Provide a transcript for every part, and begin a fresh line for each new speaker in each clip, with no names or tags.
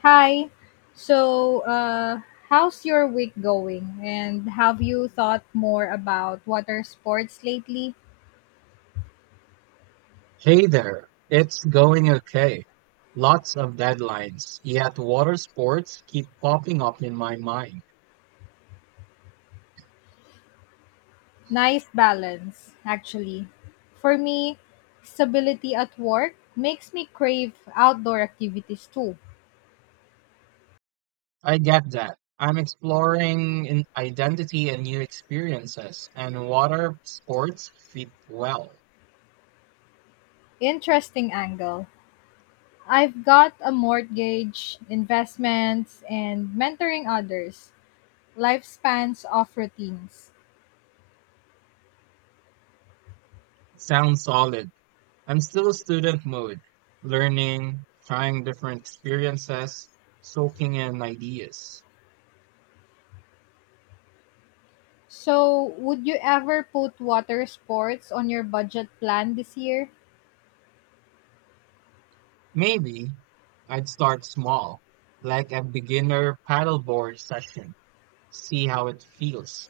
Hi. So, uh, How's your week going? And have you thought more about water sports lately?
Hey there, it's going okay. Lots of deadlines, yet water sports keep popping up in my mind.
Nice balance, actually. For me, stability at work makes me crave outdoor activities too.
I get that. I'm exploring in identity and new experiences, and water sports fit well.
Interesting angle. I've got a mortgage, investments, and mentoring others. Lifespans of routines.
Sounds solid. I'm still a student mood, learning, trying different experiences, soaking in ideas.
So, would you ever put water sports on your budget plan this year?
Maybe I'd start small, like a beginner paddleboard session. See how it feels.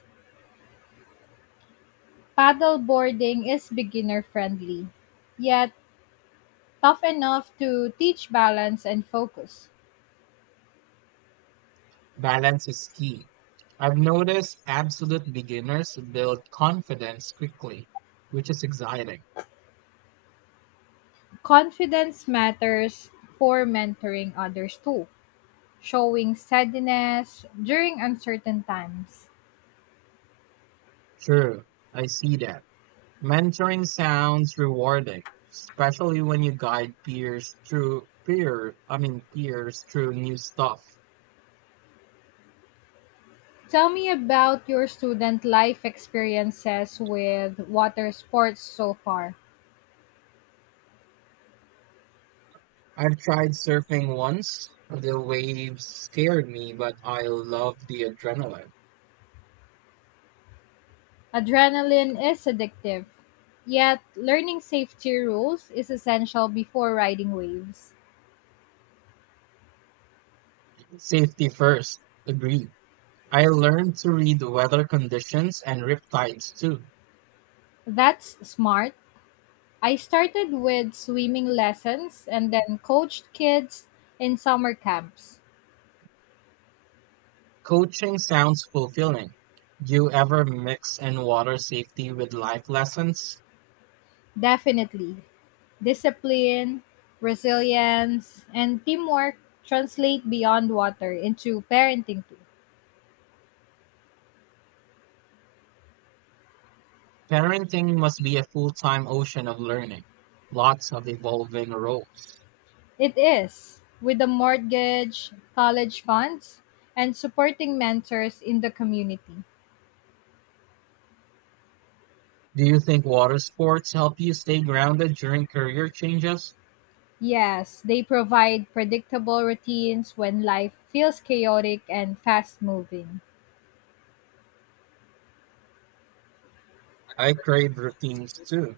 Paddle boarding is beginner friendly, yet tough enough to teach balance and focus.
Balance is key. I've noticed absolute beginners build confidence quickly, which is exciting.
Confidence matters for mentoring others too, showing steadiness during uncertain times.
True, I see that. Mentoring sounds rewarding, especially when you guide peers through new stuff.
Tell me about your student life experiences with water sports so far.
I've tried surfing once. The waves scared me, but I love the adrenaline.
Adrenaline is addictive, yet, learning safety rules is essential before riding waves.
Safety first. Agreed. I learned to read weather conditions and riptides too.
That's smart. I started with swimming lessons and then coached kids in summer camps.
Coaching sounds fulfilling. Do you ever mix in water safety with life lessons?
Definitely, discipline, resilience, and teamwork translate beyond water into parenting too.
Parenting must be a full-time ocean of learning. Lots of evolving roles.
It is, with a mortgage, college funds, and supporting mentors in the community.
Do you think water sports help you stay grounded during career changes?
Yes, they provide predictable routines when life feels chaotic and fast moving.
I crave routines too,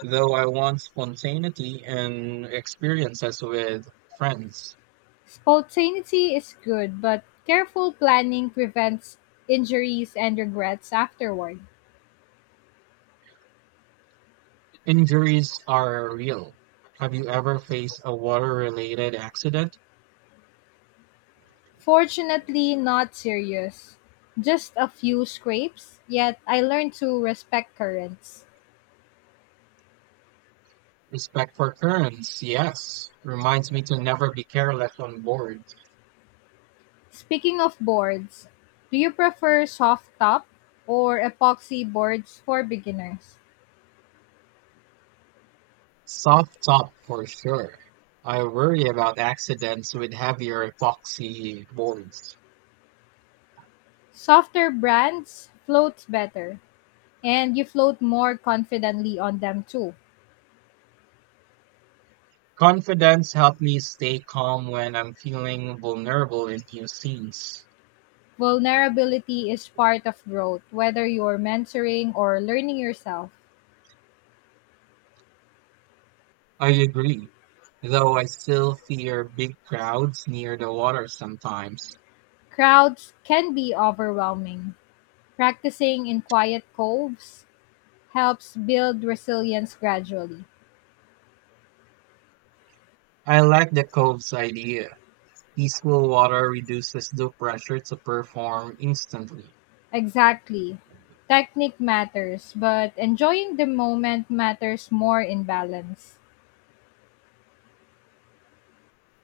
though I want spontaneity and experiences with friends.
Spontaneity is good, but careful planning prevents injuries and regrets afterward.
Injuries are real. Have you ever faced a water-related accident?
Fortunately, not serious. Just a few scrapes, yet I learned to respect currents.
Respect for currents, yes. Reminds me to never be careless on board.
Speaking of boards, do you prefer soft top or epoxy boards for beginners?
Soft top for sure. I worry about accidents with heavier epoxy boards.
Softer brands floats better and you float more confidently on them too.
Confidence helped me stay calm when I'm feeling vulnerable in new scenes.
Vulnerability is part of growth, whether you're mentoring or learning yourself.
I agree, though I still fear big crowds near the water sometimes.
Crowds can be overwhelming. Practicing in quiet coves helps build resilience gradually.
I like the cove's idea. Peaceful water reduces the pressure to perform instantly.
Exactly. Technique matters, but enjoying the moment matters more in balance.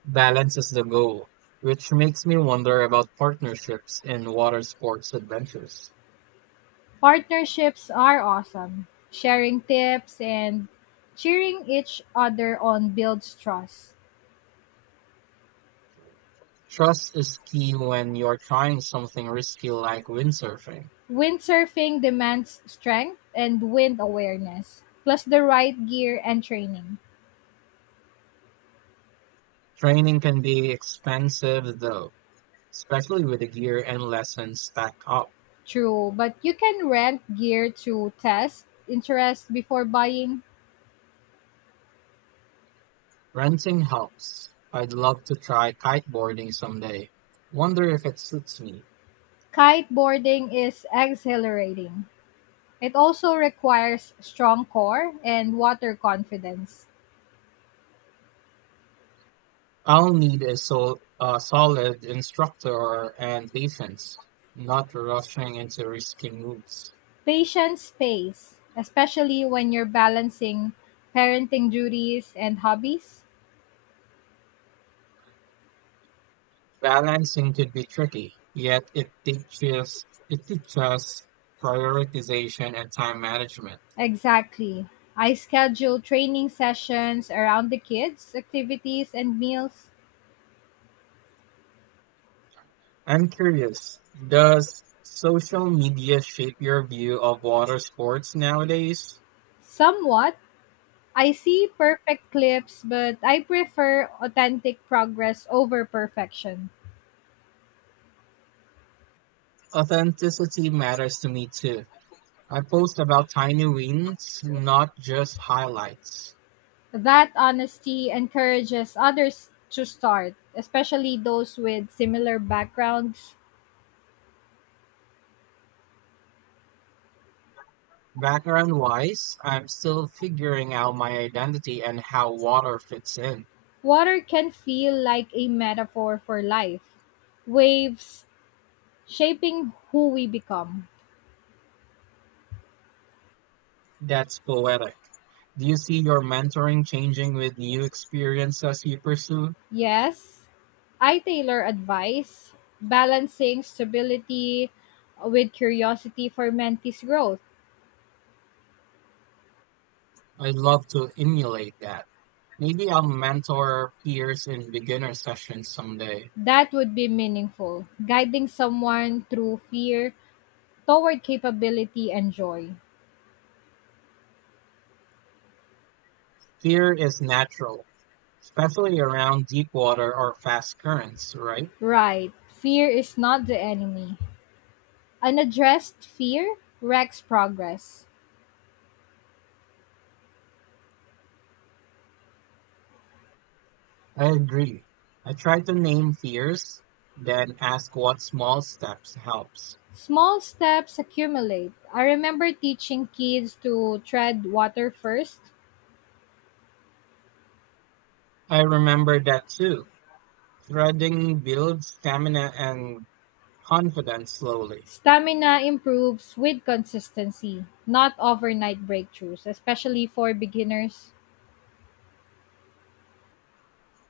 Balance is the goal, which makes me wonder about partnerships in water sports adventures.
Partnerships are awesome. Sharing tips and cheering each other on builds trust.
Trust is key when you're trying something risky like windsurfing.
Windsurfing demands strength and wind awareness, plus the right gear and training.
Training can be expensive though, especially with the gear and lessons stacked up.
True, but you can rent gear to test interest before buying.
Renting helps. I'd love to try kiteboarding someday. Wonder if it suits me.
Kiteboarding is exhilarating. It also requires strong core and water confidence.
I'll need a solid instructor and patience, not rushing into risky moves.
Patient space, especially when you're balancing parenting duties and hobbies.
Balancing could be tricky, yet it teaches prioritization and time management.
Exactly. I schedule training sessions around the kids, activities, and meals.
I'm curious, does social media shape your view of water sports nowadays?
Somewhat, I see perfect clips, but I prefer authentic progress over perfection.
Authenticity matters to me too. I post about tiny wins, not just highlights.
That honesty encourages others to start, especially those with similar backgrounds.
Background wise, I'm still figuring out my identity and how water fits in.
Water can feel like a metaphor for life, waves shaping who we become.
That's poetic. Do you see your mentoring changing with new experiences you pursue?
Yes, I tailor advice, balancing stability with curiosity for mentees' growth.
I'd love to emulate that. Maybe I'll mentor peers in beginner sessions someday.
That would be meaningful, guiding someone through fear toward capability and joy.
Fear is natural, especially around deep water or fast currents, right?
Right, fear is not the enemy. Unaddressed fear wrecks progress.
I agree. I try to name fears, then ask what small steps helps.
Small steps accumulate. I remember teaching kids to tread water first.
I remember that too. Threading builds stamina and confidence slowly.
Stamina improves with consistency, not overnight breakthroughs, especially for beginners.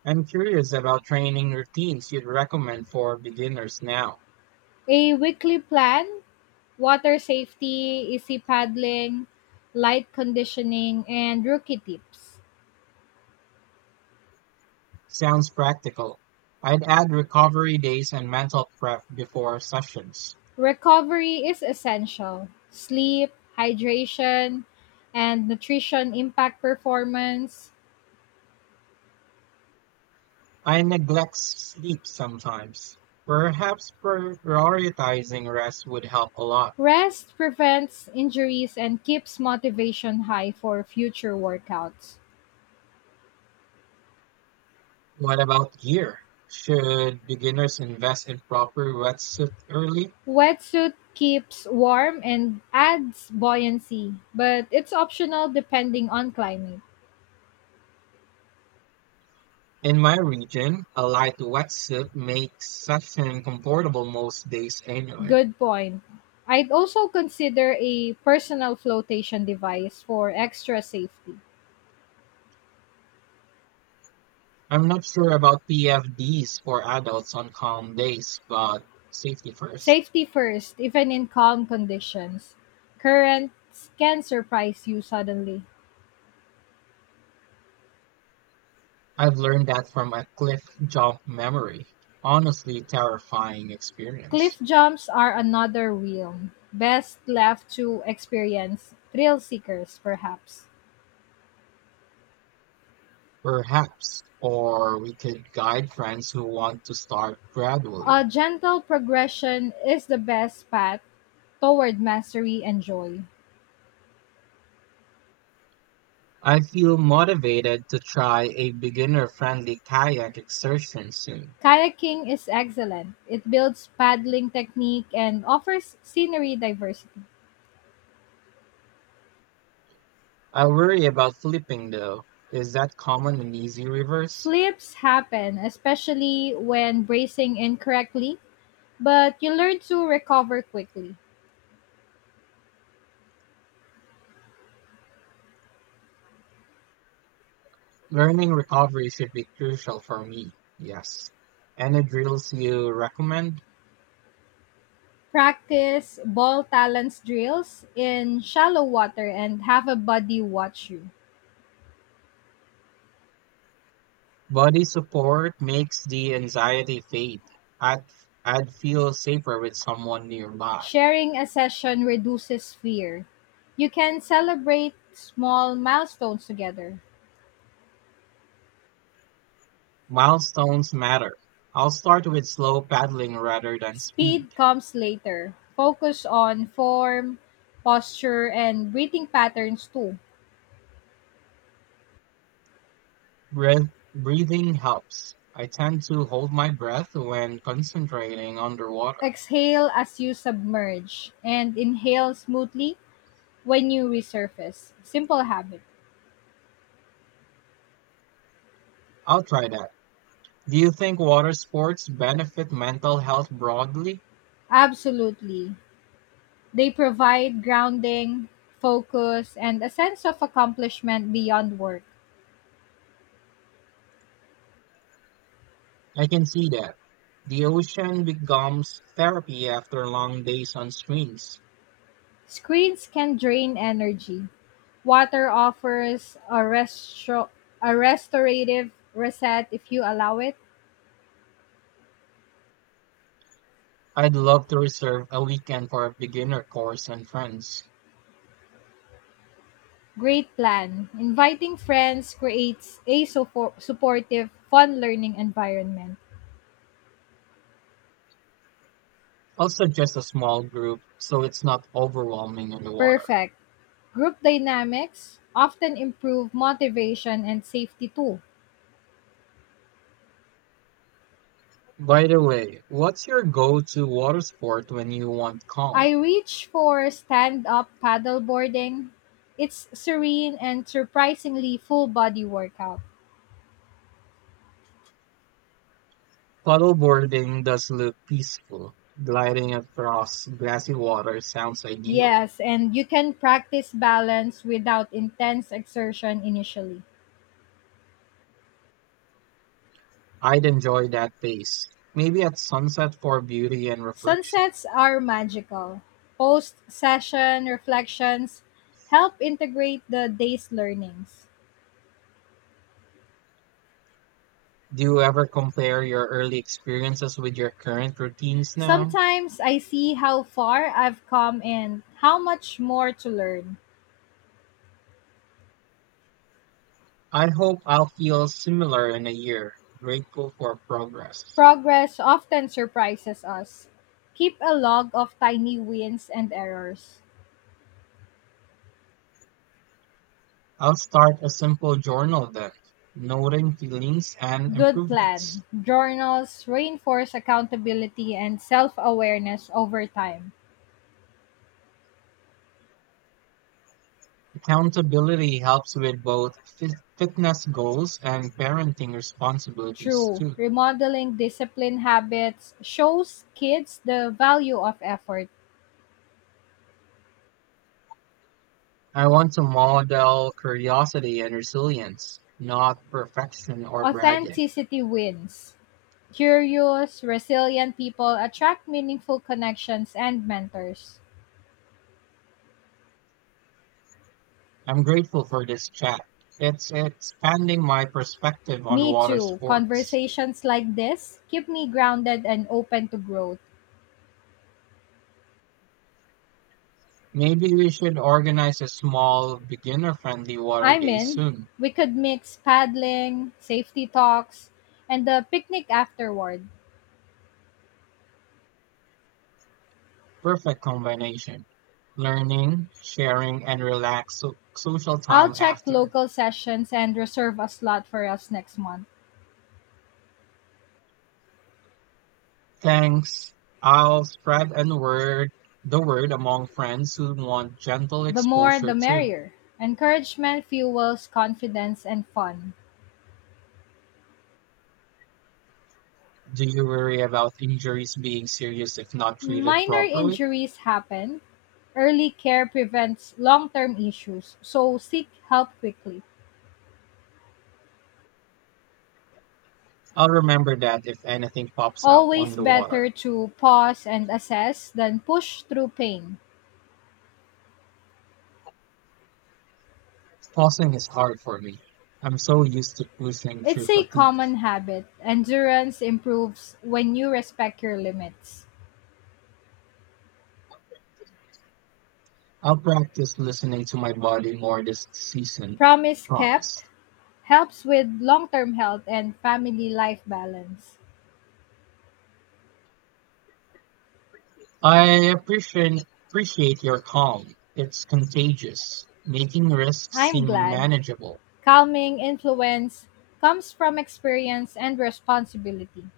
I'm curious about training routines you'd recommend for beginners now.
A weekly plan, water safety, easy paddling, light conditioning, and rookie tips.
Sounds practical. I'd add recovery days and mental prep before sessions.
Recovery is essential. Sleep, hydration, and nutrition impact performance.
I neglect sleep sometimes. Perhaps prioritizing rest would help a lot.
Rest prevents injuries and keeps motivation high for future workouts.
What about gear? Should beginners invest in proper wetsuit early?
Wetsuit keeps warm and adds buoyancy, but it's optional depending on climate.
In my region, a light wetsuit makes session comfortable most days anyway.
Good point. I'd also consider a personal flotation device for extra safety.
I'm not sure about PFDs for adults on calm days, but safety first.
Safety first, even in calm conditions. Currents can surprise you suddenly.
I've learned that from a cliff jump memory. Honestly, terrifying
Cliff
experience.
jumps are another realm, best left to experience thrill seekers, perhaps.
Perhaps, or we could guide friends who want to start
A
gradually.
gentle progression is the best path toward mastery and joy.
I feel motivated to try a beginner friendly kayak excursion soon.
Kayaking is excellent. It builds paddling technique and offers scenery diversity.
I worry about flipping though. Is that common and easy reverse?
Flips happen, especially when bracing incorrectly, but you learn to recover quickly.
Learning recovery should be crucial for me, yes. Any drills you recommend?
Practice ball talents drills in shallow water and have a buddy watch you.
Body support makes the anxiety fade. I'd, I'd feel safer with someone nearby.
Sharing a session reduces fear. You can celebrate small milestones together.
Milestones matter. I'll start with slow paddling rather than speed.
Speed comes later. Focus on form, posture, and breathing patterns too.
Breathing helps. I tend to hold my breath when concentrating underwater.
Exhale as you submerge and inhale smoothly when you resurface. Simple habit.
I'll try that. Do you think water sports benefit mental health broadly?
Absolutely. They provide grounding, focus, and a sense of accomplishment beyond work.
I can see that. The ocean becomes therapy after long days on screens.
Screens can drain energy. Water offers a restorative reset if you allow it.
I'd love to reserve a weekend for a beginner course and friends.
Great plan. Inviting friends creates a supportive, fun learning environment.
Also, just a small group so it's not overwhelming in the water.
Perfect. Group dynamics often improve motivation and safety too.
By the way, what's your go to water sport when you want calm?
I reach for stand up paddleboarding. It's serene and surprisingly full body workout.
Paddleboarding does look peaceful. Gliding across glassy water sounds ideal.
Yes, and you can practice balance without intense exertion initially.
I'd enjoy that pace. Maybe at sunset for beauty and reflection.
Sunsets are magical. Post session reflections help integrate the day's learnings.
Do you ever compare your early experiences with your current routines now?
Sometimes I see how far I've come and how much more to learn.
I hope I'll feel similar in a year, grateful for progress.
Progress often surprises us. Keep a log of tiny wins and errors.
I'll start a simple journal then, noting feelings and
Good plan.
improvements.
Journals reinforce accountability and self awareness over time.
Accountability helps with both fitness goals and parenting responsibilities
True,
too.
remodeling discipline habits shows kids the value of effort.
I want to model curiosity and resilience, not perfection or bragging.
Authenticity wins. Curious, resilient people attract meaningful connections and mentors.
I'm grateful for this chat. It's expanding my perspective on
Me
water
too.
sports.
Conversations like this keep me grounded and open to growth.
Maybe we should organize a small beginner friendly water
I'm
day
in.
soon.
We could mix paddling, safety talks, and the picnic afterward.
Perfect combination. Learning, sharing, and relaxed social
I'll
time
check
after.
local sessions and reserve a slot for us next month.
Thanks. I'll spread and word the word among friends who want gentle
The more the
exposure too.
merrier. Encouragement fuels confidence and fun.
Do you worry about injuries being serious if not treated
Minor
properly?
injuries happen. Early care prevents long term issues, so seek help quickly.
I'll remember that if anything pops up
Always
on the
better
water.
to pause and assess than push through pain.
Pausing is hard for me. I'm so used to pushing
It's
through
a
fatigue.
common habit. Endurance improves when you respect your limits.
I'll practice listening to my body more this season,
Promise
promise.
kept helps with long term health and family life balance.
I appreciate your calm. It's contagious, making risks
I'm
seem
glad
manageable.
calming influence comes from experience and responsibility.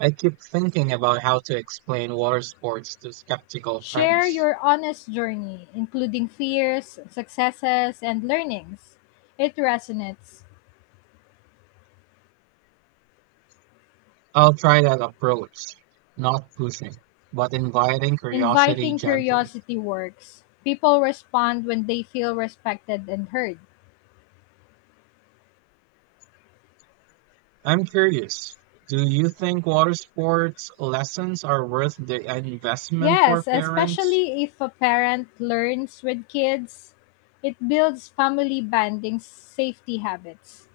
I keep thinking about how to explain water sports to skeptical
Share
friends.
your honest journey, including fears, successes, and learnings. It resonates.
I'll try that approach, not pushing, but inviting curiosity
Inviting
gently.
curiosity works. People respond when they feel respected and heard.
I'm curious, do you think water sports lessons are worth the investment for
Yes,
parents?
especially if a parent learns with kids, it builds family bonding safety habits.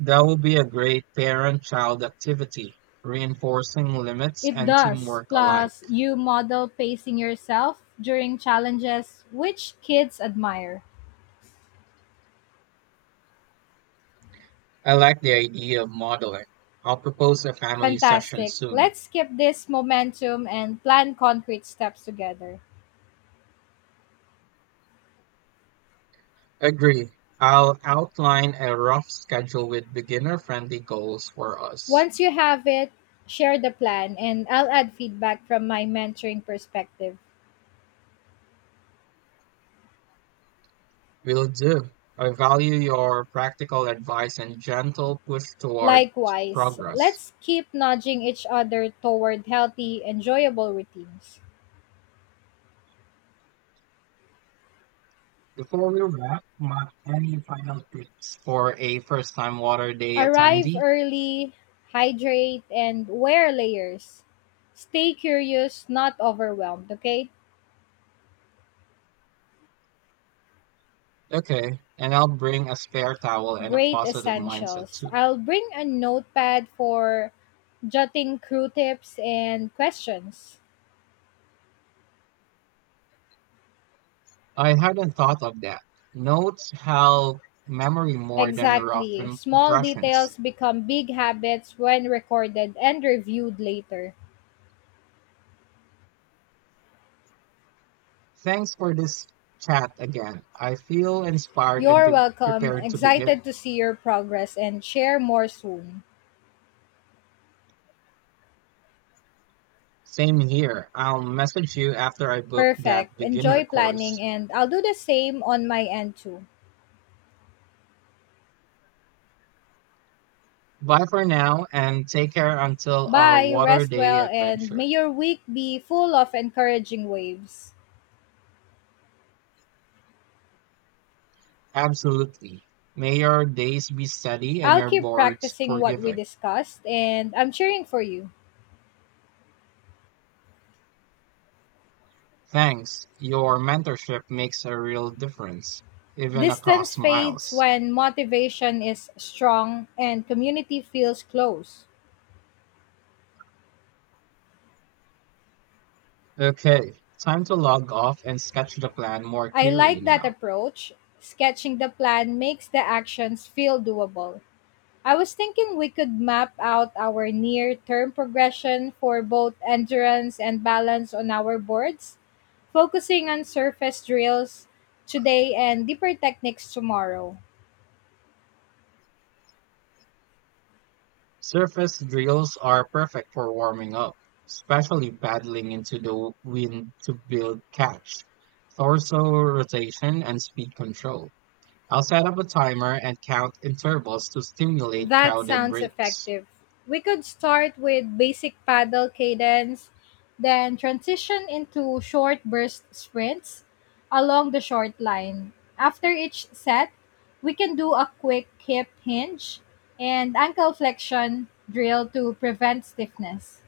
That would be a great parent-child activity, reinforcing limits
It
and
does.
teamwork alike.
Plus, you model pacing yourself during challenges, which kids admire.
I like the idea of modeling. I'll propose a family session
Fantastic.
soon.
Let's keep this momentum and plan concrete steps together.
Agree. I'll outline a rough schedule with beginner-friendly goals for us.
Once you have it, share the plan, and I'll add feedback from my mentoring perspective.
Will do. I value your practical advice and gentle push toward
Likewise,
progress.
let's keep nudging each other toward healthy, enjoyable routines.
Before we wrap, Mark, any final tips for a first-time water day
Arrive
attendee?
early, hydrate, and wear layers. Stay curious, not overwhelmed, okay?
Okay, and I'll bring a spare towel and a
Great
positive mindset
essentials.
too.
I'll bring a notepad for jotting crew tips and questions.
I hadn't thought of that. Notes help memory more than rough
Exactly. Small details
impressions.
become big habits when recorded and reviewed later.
Thanks for this chat again. I feel inspired and
You're welcome.
prepared to begin.
Excited to see your progress and share more soon.
Same here. I'll message you after I book
Perfect.
that
Enjoy
beginner
planning,
course.
and I'll do the same on my end too.
Bye for now and take care until our
Bye,
water
rest
day
well, and
adventure.
may your week be full of encouraging waves.
Absolutely. May your days be steady and
I'll
your
keep
boards
practicing what we
forgiving.
discussed, and I'm cheering for you.
Thanks. Your mentorship makes a real difference, even
Distance
across
fades
miles.
when motivation is strong and community feels close.
Okay, time to log off and sketch the plan more
I
clearly
like that
now.
approach. Sketching the plan makes the actions feel doable. I was thinking we could map out our near term progression for both endurance and balance on our boards, focusing on surface drills today and deeper techniques tomorrow.
Surface drills are perfect for warming up, especially paddling into the wind to build catch, torso rotation, and speed control. I'll set up a timer and count intervals to stimulate
That
crowded
sounds
breaks.
effective. We could start with basic paddle cadence, then transition into short burst sprints along the short line. After each set, we can do a quick hip hinge and ankle flexion drill to prevent stiffness.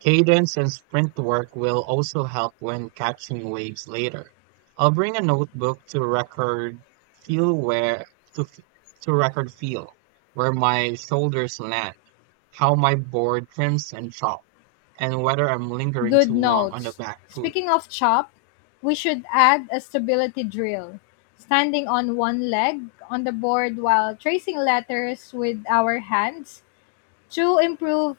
Cadence and sprint work will also help when catching waves later. I'll bring a notebook to record feel where to, f- to record feel where my shoulders land, how my board trims and chops, and whether I'm lingering too
Good
long on the
notes.
back foot.
Speaking of chop, we should add a stability drill. Standing on one leg on the board while tracing letters with our hands to improve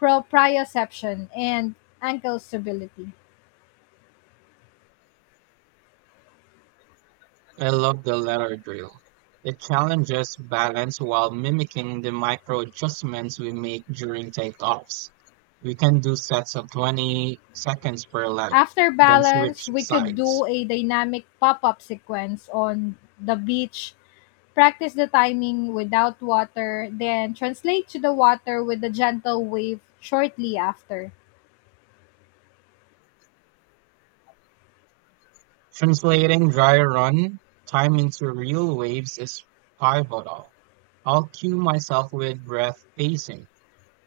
proprioception and ankle stability.
I love the latter drill. It challenges balance while mimicking the micro adjustments we make during takeoffs. We can do sets of 20 seconds per leg,
After
then
balance,
switch
we could do
sides.
a dynamic pop up sequence on the beach, practice the timing without water, then translate to the water with a gentle wave shortly after.
Translating dry run time into real waves is pivotal. I'll cue myself with breath pacing.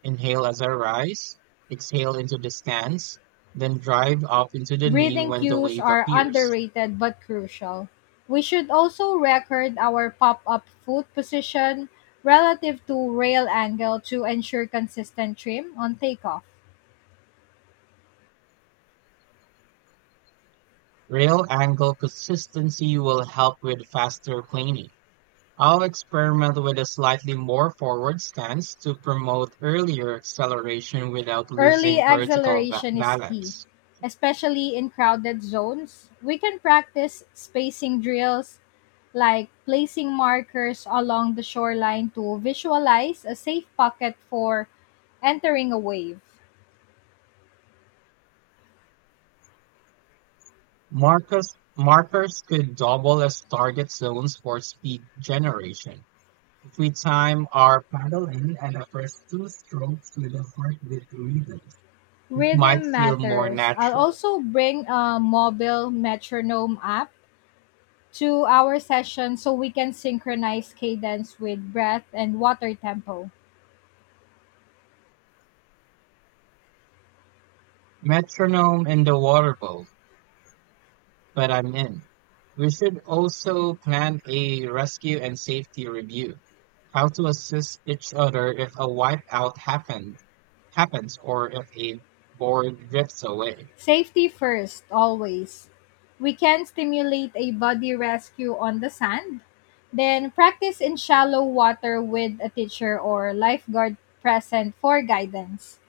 Inhale as I rise, exhale into the stance, then drive up into the knee
Breathing
when the
cues
wave
are
appears.
underrated but crucial. We should also record our pop up foot position relative to rail angle to ensure consistent trim on takeoff.
Rail angle consistency will help with faster planing. I'll experiment with a slightly more forward stance to promote earlier acceleration without
Early
losing vertical
acceleration is key,
balance.
especially in crowded zones. We can practice spacing drills like placing markers along the shoreline to visualize a safe pocket for entering a wave.
Markers could double as target zones for speed generation. If we time our paddle in and the first two strokes with a heartbeat rhythm, it might
Rhythm
feel more
matters. I'll
natural.
also bring a mobile metronome app to our session so we can synchronize cadence with breath and water tempo.
Metronome in the water bowl, but I'm in. We should also plan a rescue and safety review. How to assist each other if a happens or if a board drifts away.
Safety first, always. We can stimulate a body rescue on the sand, then practice in shallow water with a teacher or lifeguard present for guidance.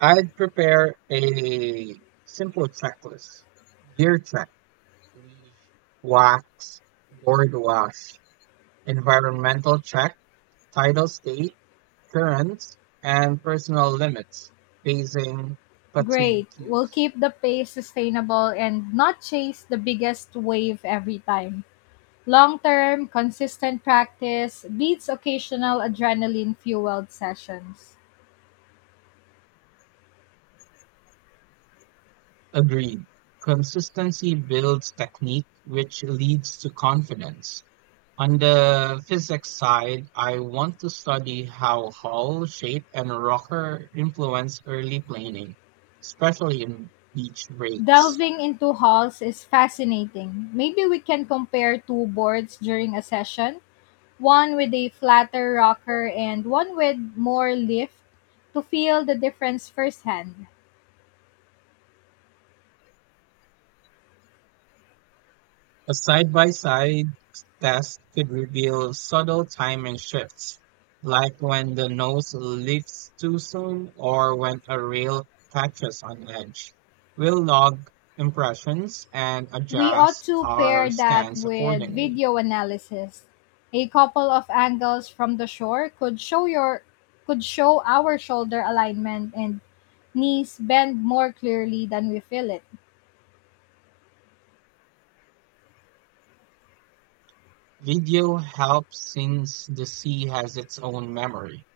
I'd prepare a simple checklist. Gear check, leash, wax, board wash, environmental check, Titles 8, currents, and personal limits, phasing, fatigue
Great. We'll
cues.
keep the pace sustainable and not chase the biggest wave every time. Long term, consistent practice beats occasional adrenaline fueled sessions.
Agreed. Consistency builds technique, which leads to confidence. On the physics side, I want to study how hull shape and rocker influence early planing, especially in beach breaks.
Delving into halls is fascinating. Maybe we can compare two boards during a session, one with a flatter rocker and one with more lift, to feel the difference firsthand.
A side-by-side test could reveal subtle timing shifts, like when the nose lifts too soon or when a rail catches on edge. We'll log impressions and
We ought
adjust
to pair
our
that
stance
with
accordingly.
video analysis. A couple of angles from the shore could show your could show our shoulder alignment and knees bend more clearly than we feel it.
Video helps since the sea has its own memory.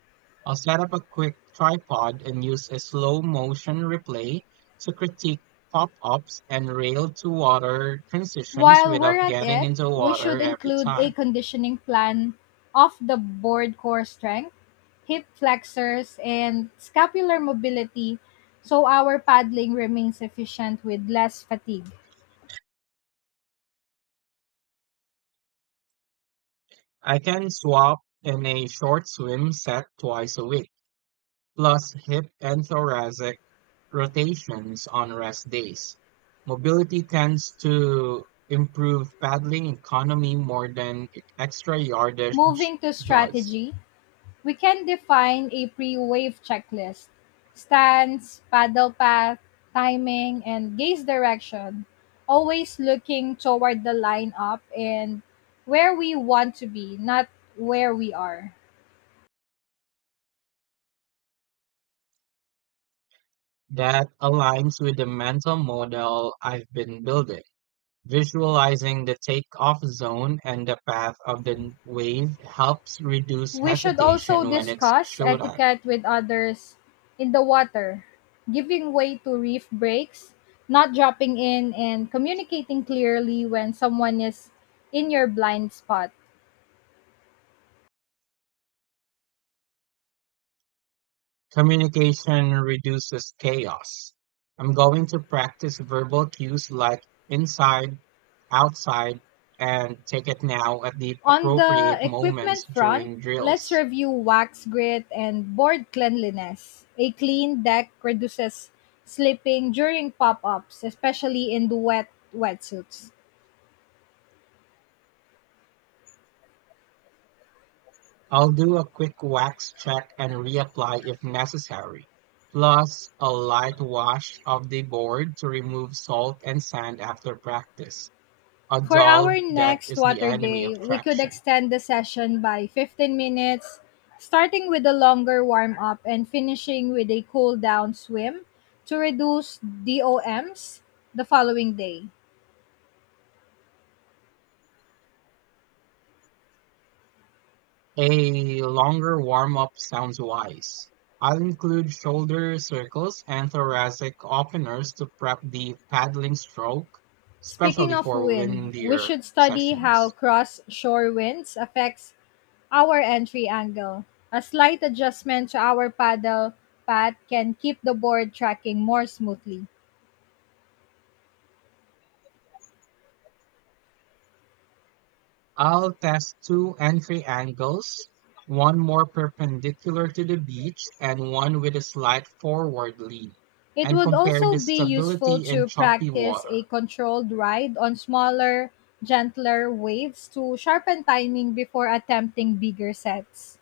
I'll set up a quick tripod and use a slow motion replay to critique pop ups and rail to water transitions
While we're
without
at
getting
it,
into
we
water
should
every
include a
time.
conditioning plan of the board core strength, hip flexors, and scapular mobility so our paddling remains efficient with less fatigue.
I can swap in a short swim set twice a week, plus hip and thoracic rotations on rest days. Mobility tends to improve paddling economy more than extra yardage
Moving to
does.
strategy, we can define a pre-wave checklist: stance, paddle path, timing, and gaze direction, always looking toward the line up and where we want to be, not where we are.
That aligns with the mental model I've been building. Visualizing the takeoff zone and the path of the wave helps reduce
We should also
hesitation when it's
discuss
showed up.
etiquette with others in the water, giving way to reef breaks, not dropping in, and communicating clearly when someone is in your blind spot.
Communication reduces chaos. I'm going to practice verbal cues like inside, outside, and take it now at the
On the
appropriate
equipment
moments
front,
during
let's
drills.
review wax grit and board cleanliness. A clean deck reduces slipping during pop ups, especially in the wetsuits.
I'll do a quick wax check and reapply if necessary, plus a light wash of the board to remove salt and sand after practice. A
For
dull
our
deck
next
is the
water
enemy of
day, we could
traction.
extend the session by 15 minutes, starting with a longer warm up and finishing with a cool down swim to reduce DOMs the following day.
A longer warm up sounds wise. I'll include shoulder circles and thoracic openers to prep the paddling stroke,
Speaking
especially
of
for
wind, we
windier
should study how
sessions.
cross-shore winds affects our entry angle. A slight adjustment to our paddle pad can keep the board tracking more smoothly.
I'll test two entry angles, one more perpendicular to the beach and one with a slight forward lean,
It
and
would
compare
also
the
be useful
stability in
to
choppy
practice a
water.
controlled ride on smaller, gentler waves to sharpen timing before attempting bigger sets.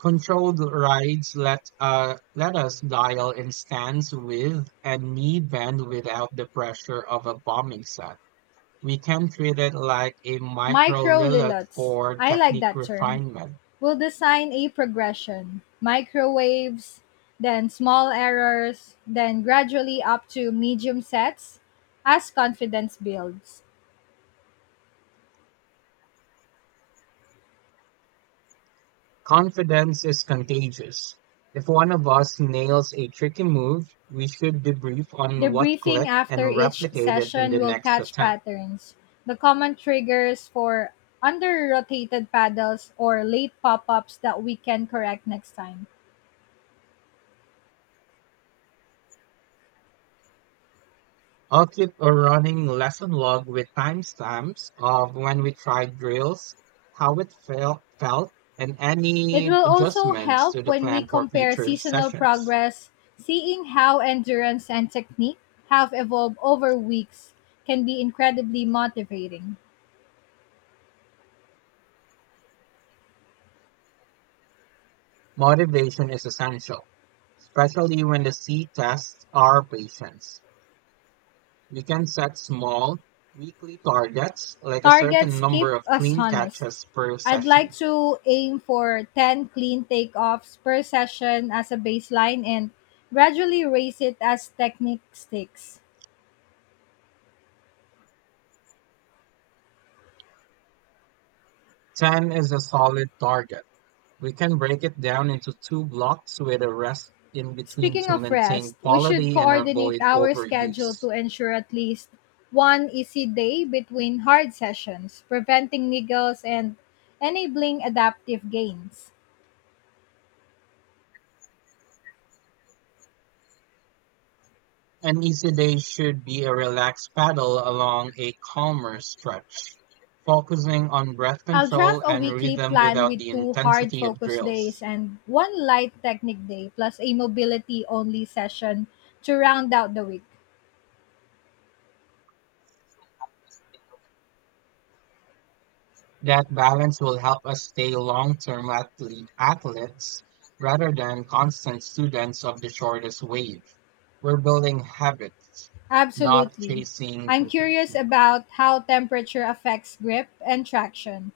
Controlled rides let us dial in stance with and knee bend without the pressure of a bombing set. We can treat it like a micro
Micro
lilith
lillots.
for
I like
technique
that term.
refinement.
We'll design a progression: microwaves, then small errors, then gradually up to medium sets as confidence builds.
Confidence is contagious. If one of us nails a tricky move, we should debrief
The
on what
briefing
clicked
after
and
each
replicate it in
session
the
will
next
catch
attempt.
patterns, the common triggers for under rotated paddles or late pop ups that we can correct next time.
I'll keep a running lesson log with timestamps of when we tried drills, how it felt, and
It
any
will also
adjustments
help
to the
when we
plan for
compare
future
seasonal
sessions.
progress, seeing how endurance and technique have evolved over weeks can be incredibly motivating.
Motivation is essential, especially when the C tests are patience. You can set small, weekly targets, like a certain
Targets keep
number of
us
clean
honest.
catches per
I'd like
session.
to aim for 10 clean takeoffs per session as a baseline and gradually raise it as technique sticks.
10 is a solid target. We can break it down into two blocks with a rest in between
Speaking
to
of
maintain
rest, we should
quality and
coordinate
avoid
our schedule
overuse.
to ensure at least one easy day between hard sessions, preventing niggles and enabling adaptive gains.
An easy day should be a relaxed paddle along a calmer stretch, focusing on breath
I'll draft
control
a
and
weekly
rhythm
plan
without
with
the
two hard
intensity of
focus days
drills.
and one light technique day plus a mobility only session to round out the week.
That balance will help us stay long-term athletes rather than constant students of the shortest wave. We're building habits, not
Absolutely.
chasing
I'm curious
perfection.
about how temperature affects grip and traction.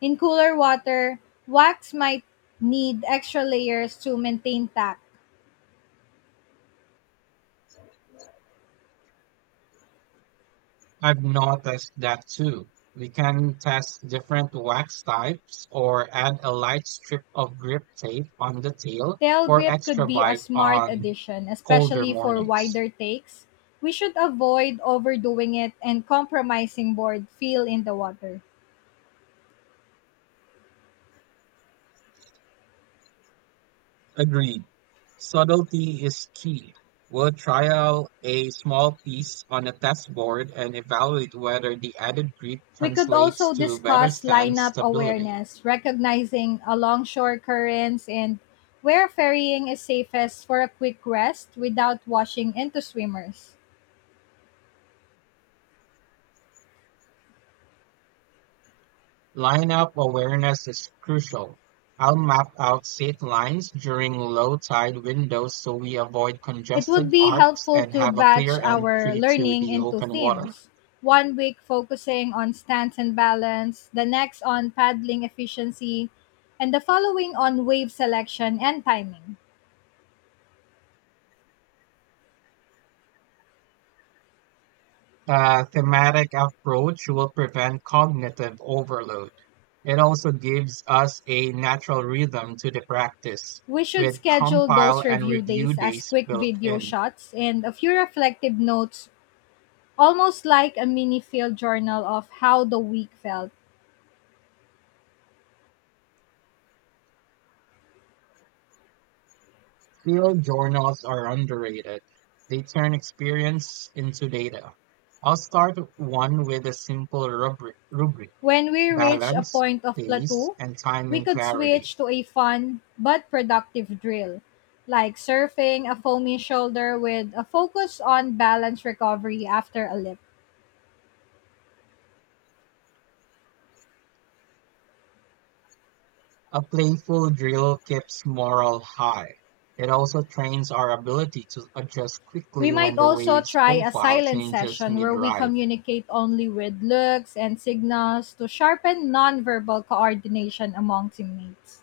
In cooler water, wax might need extra layers to maintain tack.
I've noticed that too. We can test different wax types or add a light strip of grip tape on the tail
Tail
for
grip could
extra
be a
bite
smart
on
addition,
colder
especially for
mornings.
wider takes. We should avoid overdoing it and compromising board feel in the water.
Agreed. Subtlety is key. We'll trial a small piece on a test board and evaluate whether the added grip
We could
translates
also
to better
discuss
stand
lineup
stability.
awareness, recognizing alongshore currents and where ferrying is safest for a quick rest without washing into swimmers.
Lineup awareness is crucial. I'll map out safe lines during low tide windows so we avoid
It would
congested
be
arcs
helpful
and
to
have a
batch
clear
our
entry to
learning
the
into
open water.
themes. One week focusing on stance and balance, the next on paddling efficiency, and the following on wave selection and timing.
A thematic approach will prevent cognitive overload. It also gives us a natural rhythm to the practice,
We should
with
schedule those
compile and
review days
review
as
days
quick
built
video
in.
shots and a few reflective notes, almost like a mini field journal of how the week felt.
Field journals are underrated. They turn experience into data. I'll start one with a simple rubric:
When we reached a
balance,
point of
pace,
plateau,
and
we
timing
could switch
clarity.
to a fun but productive drill, like surfing a foamy shoulder with a focus on balance recovery after a lip.
A playful drill keeps morale high. It also trains our ability to adjust
We
quickly
might
when the
also
wave's
try a
profile
silent
changes
session where
mid
we
ride.
communicate only with looks and signals to sharpen nonverbal coordination among teammates.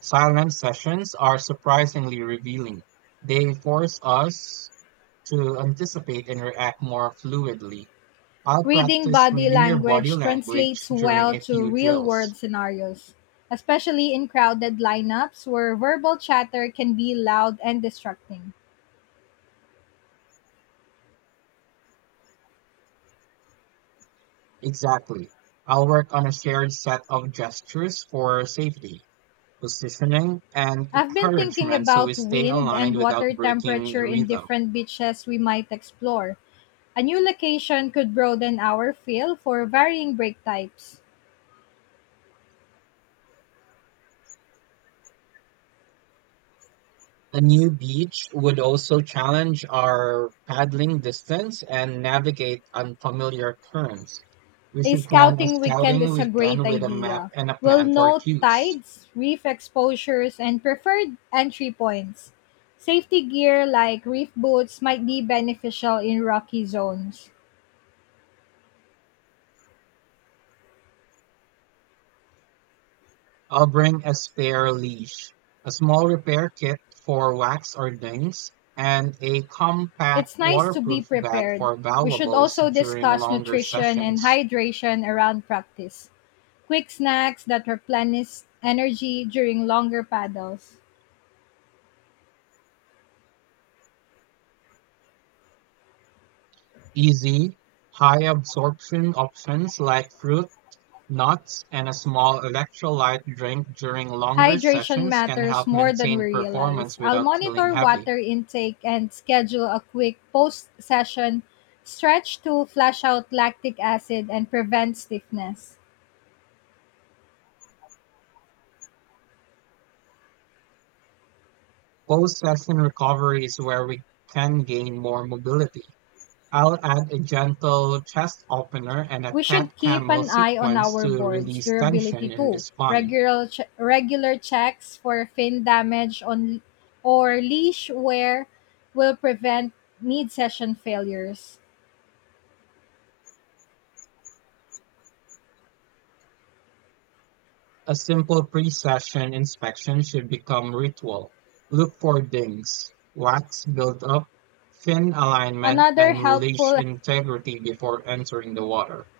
Silent sessions are surprisingly revealing. They force us to anticipate and react more fluidly. I'll
Reading
practice
body
reading your body
language
language
translates
during
well
a
to
few
real
drills.
world scenarios, especially in crowded lineups where verbal chatter can be loud and distracting.
Exactly. I'll work on a shared set of gestures for safety, positioning, and
I've been thinking
encouragement so we
about
stay
wind and
aligned without
water
breaking
temperature in
rhythm.
different beaches we might explore. A new location could broaden our feel for varying break types.
A new beach would also challenge our paddling distance and navigate unfamiliar currents. We
A
should plan a
scouting weekend
scouting
is a great
weekend with a map
idea.
and a
We'll
plan for
note
cues.
tides, reef exposures, and preferred entry points. Safety gear like reef boots might be beneficial in rocky zones.
I'll bring a spare leash, a small repair kit for wax or dings, and a compact
It's nice to be
waterproof bag
prepared.
for
We should
valuables
also
during
discuss
longer
nutrition and
sessions.
hydration around practice. Quick snacks that replenish energy during longer paddles.
Easy, high absorption options like fruit, nuts, and a small electrolyte drink during longer
Hydration
sessions can
matters
help
more than we
maintain
realize.
performance
I'll
without feeling
monitor
heavy.
water intake and schedule a quick post session stretch to flush out lactic acid and prevent stiffness.
Post-session recovery is where we can gain more mobility. I'll add a gentle chest opener and a
We
cat
should keep
camel
an eye on
sequence
our
to
board's
release
durability
tension in the
too.
spine.
Regular checks for fin damage on or leash wear will prevent mid session failures.
A simple pre-session inspection should become ritual. Look for dings, wax buildup, fin alignment,
Another
and leash
helpful
integrity before entering the water.